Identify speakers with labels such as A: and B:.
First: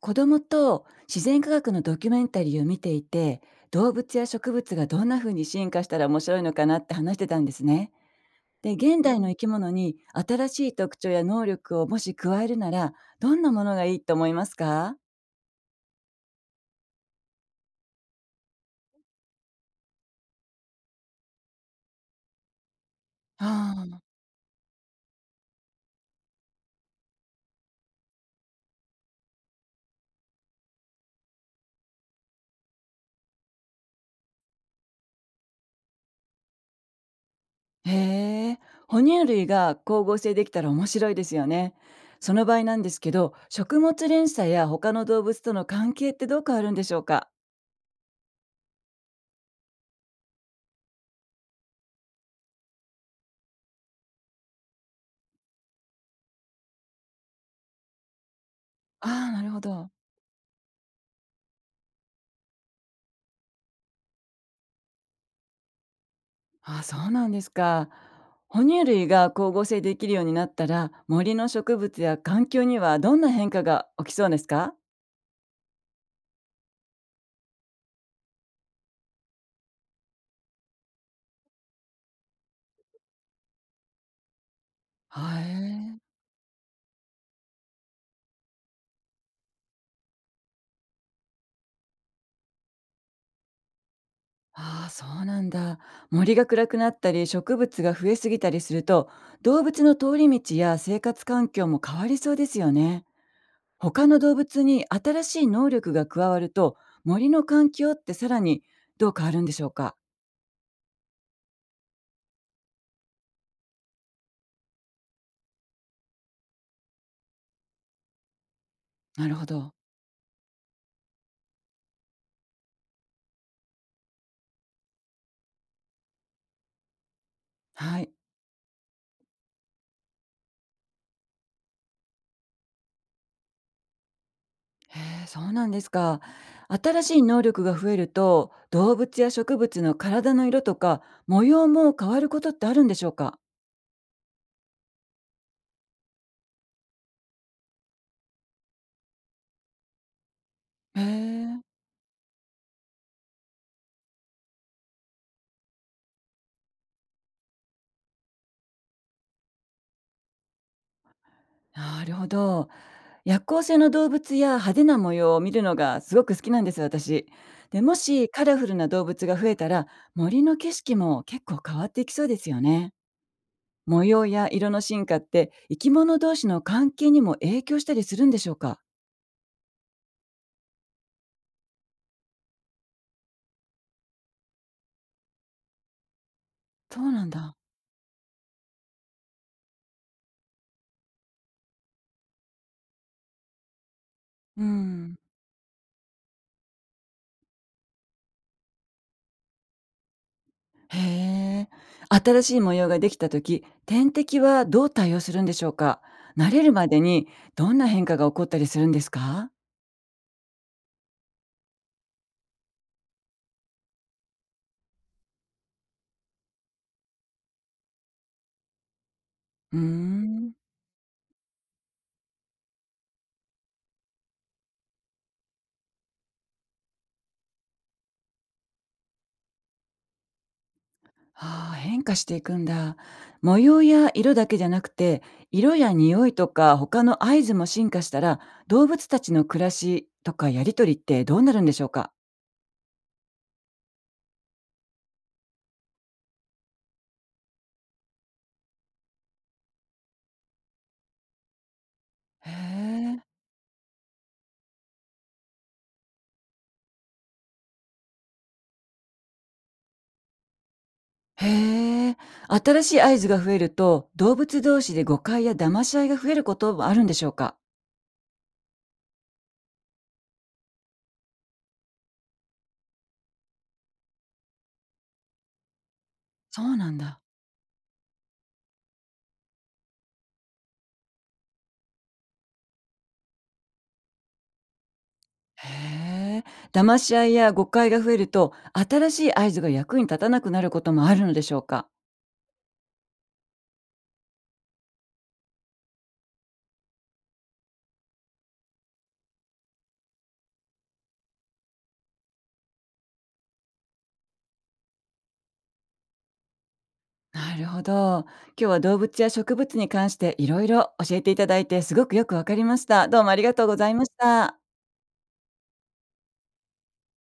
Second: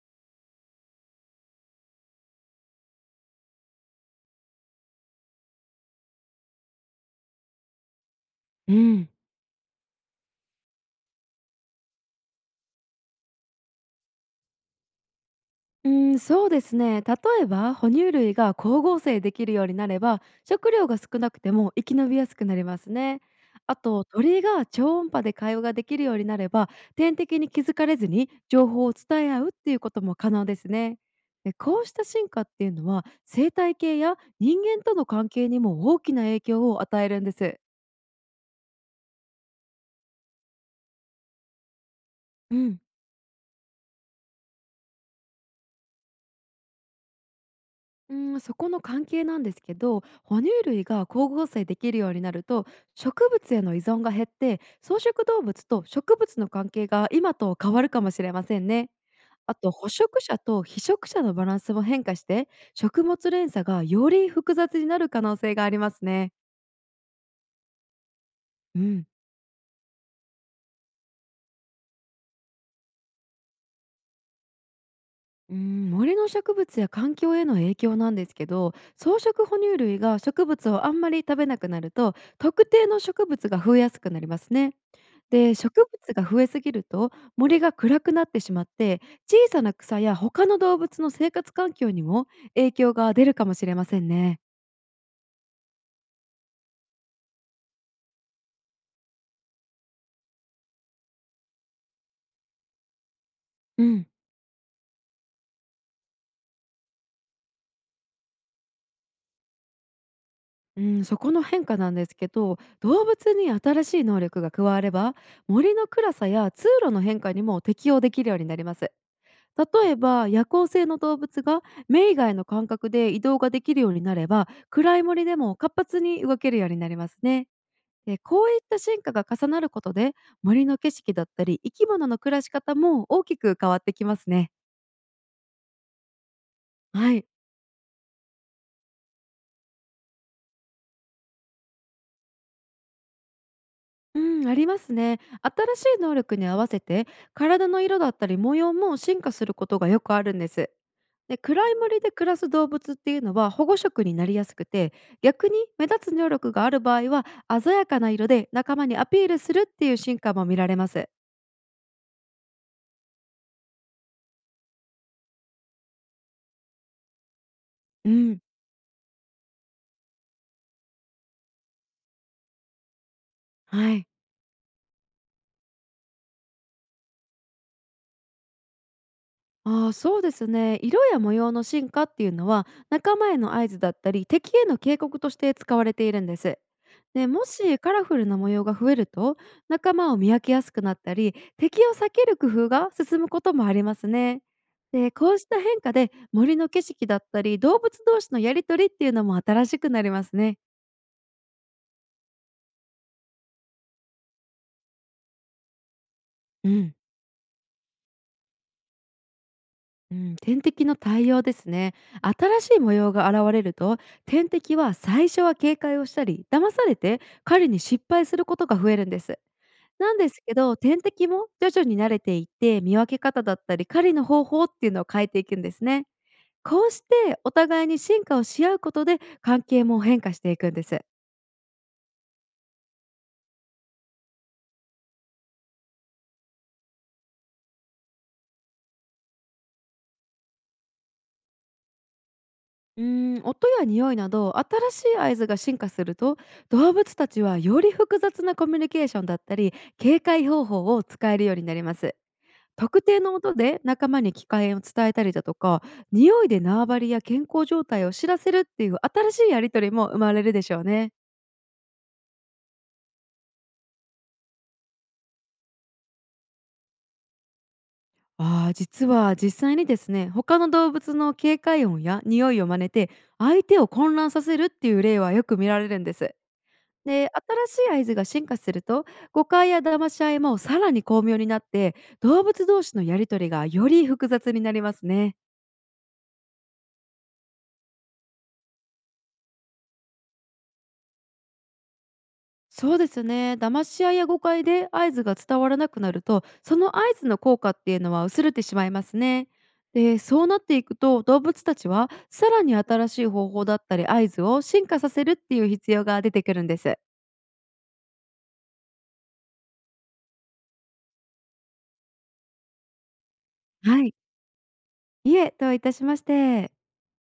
A: 子供と自然科学のドキュメンタリーを見ていて動物や植物がどんな風に進化したら面白いのかなって話してたんですね。
B: う
A: で現
B: ん。
A: 代の生き物に新しい特徴や能力をもし加えるならどんなものがいいと思いますか？
B: うん、そうですね。例えば哺乳類が光合成できるようになれば、食料が少なくても生き延びやすくなりますね。あと
A: あ
B: 鳥が超音波で会話ができるようになれば、天敵に気づかれずに情報を伝え合うっていうことも可能ですね。で、こうした進化っていうのは生態系や人間との関係にも大きな影響を与えるんです。
A: あ、へえ、哺乳類が光合成できたら面白いですよね。その場
B: う
A: 合な
B: ん
A: んですけど食物連鎖や他の動物との関係ってどう変わるんでしょうか？
B: うん、そこの関係なんですけど、哺乳類が光合成できるようになると、植物への依存が減って、草食動物と植物の関係が今と変わるかもしれませんね。
A: ああ、なる
B: あ
A: ほ
B: と、捕
A: ど。
B: 食者と被食者のバランスも変化して、食物連鎖がより複雑になる可能性がありますね。
A: あ、そうなんですか。哺
B: う
A: 乳
B: ん。
A: 類が光合成できるようになったら、森の植物や環境にはどんな変化が起きそうですか？
B: うん、森の植物や環境への影響なんですけど、草食哺乳類が植物をあんまり食べなくなると、特定の植物が増えやすくなりますね。
A: は
B: で、植
A: え。
B: 物が増えすぎると、森が暗くなってしまって、小さな草や他の動物の生活環境にも影響が出るかもしれませんね。
A: ああ、そうなんだ。森が暗くなったり、植物が増えすぎたりすると、動物の通り道や生活環境も変わりそうですよね。
B: うん。
A: 他の動物に新しい能力が加わると、森の環境ってさらにどう変わるんでしょうか？
B: うん、そこの変化なんですけど、動物に新しい能力が加われば、森の暗さや通路の変化にも適応できるようになります。
A: なるほど。
B: 例えば夜行性の動物が目以外の感覚で移動ができるようになれば、暗い森でも活発に動けるようになりますね。
A: はい。
B: で、こういった進化が重なることで、森の景色だったり生き物の暮らし方も大きく変わってきますね。
A: へえ、そうなんですか。新し
B: は
A: い
B: い。
A: 能力が増えると、動物や植物の体の色とか模様も変わることってあるんでしょうか？
B: うん、ありますね。新しい能力に合わせて体の色だったり模様も進化することがよくあるんです。
A: へ
B: で、
A: え、
B: 暗い森で暮らす動物っていうのは保護色になりやすくて、逆に目立つ能力がある場合は、鮮やかな色で仲間にアピールするっていう進化も見られます。
A: なるほど。夜行性の動物や派手な模様を見るのがすごく好きなんです、私。で、も
B: う
A: し
B: ん。
A: カラフルな動物が増えたら、森の景色も結構変わっていきそうですよね。
B: は
A: 模
B: い。
A: 様や色の進化って生き物同士の関係にも影響したりするんでしょうか？
B: ああ、そうですね。色や模様の進化っていうのは仲間への合図だったり敵への警告として使われているんです。
A: そうな
B: で
A: ん
B: も
A: だ。
B: しカラフルな模様が増えると、仲間を見分けやすくなったり敵を避ける工夫が進むこともありますね。
A: う
B: で、
A: ん。
B: こうした変化で森の景色だったり動物同士のやりとりっていうのも新しくなりますね。
A: へえ。新しい模様ができた時、天敵はどう対応するんでしょうか？慣れ
B: う
A: るま
B: ん
A: でにどんな変化が起こったりするんですか？
B: うん、天敵の対応ですね。新しい模様が現れると、天敵は最初は警戒をしたり騙されて狩りに失敗することが増えるんです。
A: うー
B: なんです
A: ん。
B: けど、天敵も徐々に慣れていって、見分け方だったり狩りの方法っていうのを変えていくんですね。こうしてお互いに進化をし合うことで、関係も変化していくんです。
A: ああ、変化していくんだ。模様や色だけじゃなくて、色や匂いとか他の合図も進化したら、動物たちの暮らしとかやりとりってどうなるんでしょうか？
B: うーん、音や匂いなど新しい合図が進化すると、動物たちはより複雑なコミュニケーションだったり警戒方法を使えるようになります。
A: へ
B: 特定
A: え。
B: の音で仲間に機会を伝えたりだとか、匂いで縄張りや健康状態を知らせるっていう新しいやり取りも生まれるでしょうね。
A: へえ。新しい合図が増えると、動物同士で誤解や騙し合いが増えることもあるんでしょうか？
B: 実は実際にですね、他の動物の警戒音や匂いを真似て相手を混乱させるっていう例はよく見られるんです。
A: そうなんだ。
B: で、新しい合図が進化すると、誤解や騙し合いもさらに巧妙になって、動物同士のやりとりがより複雑になりますね。
A: へえ。騙し合いや誤解が増えると、新しい合図が役に立たなくなることもあるのでしょうか？
B: そうですね。騙し合いや誤解で合図が伝わらなくなると、その合図の効果っていうのは薄れてしまいますね。で、そうなっていくと、動物たちはさらに新しい方法だったり合図を進化させるっていう必要が出てくるんです。
A: なるほど。今日は動物や植物に関していろいろ教えていただいて、すごくよくわかりました。どうもありがとうございま
B: は
A: し
B: い。
A: た。
B: いえ、どういたしまして。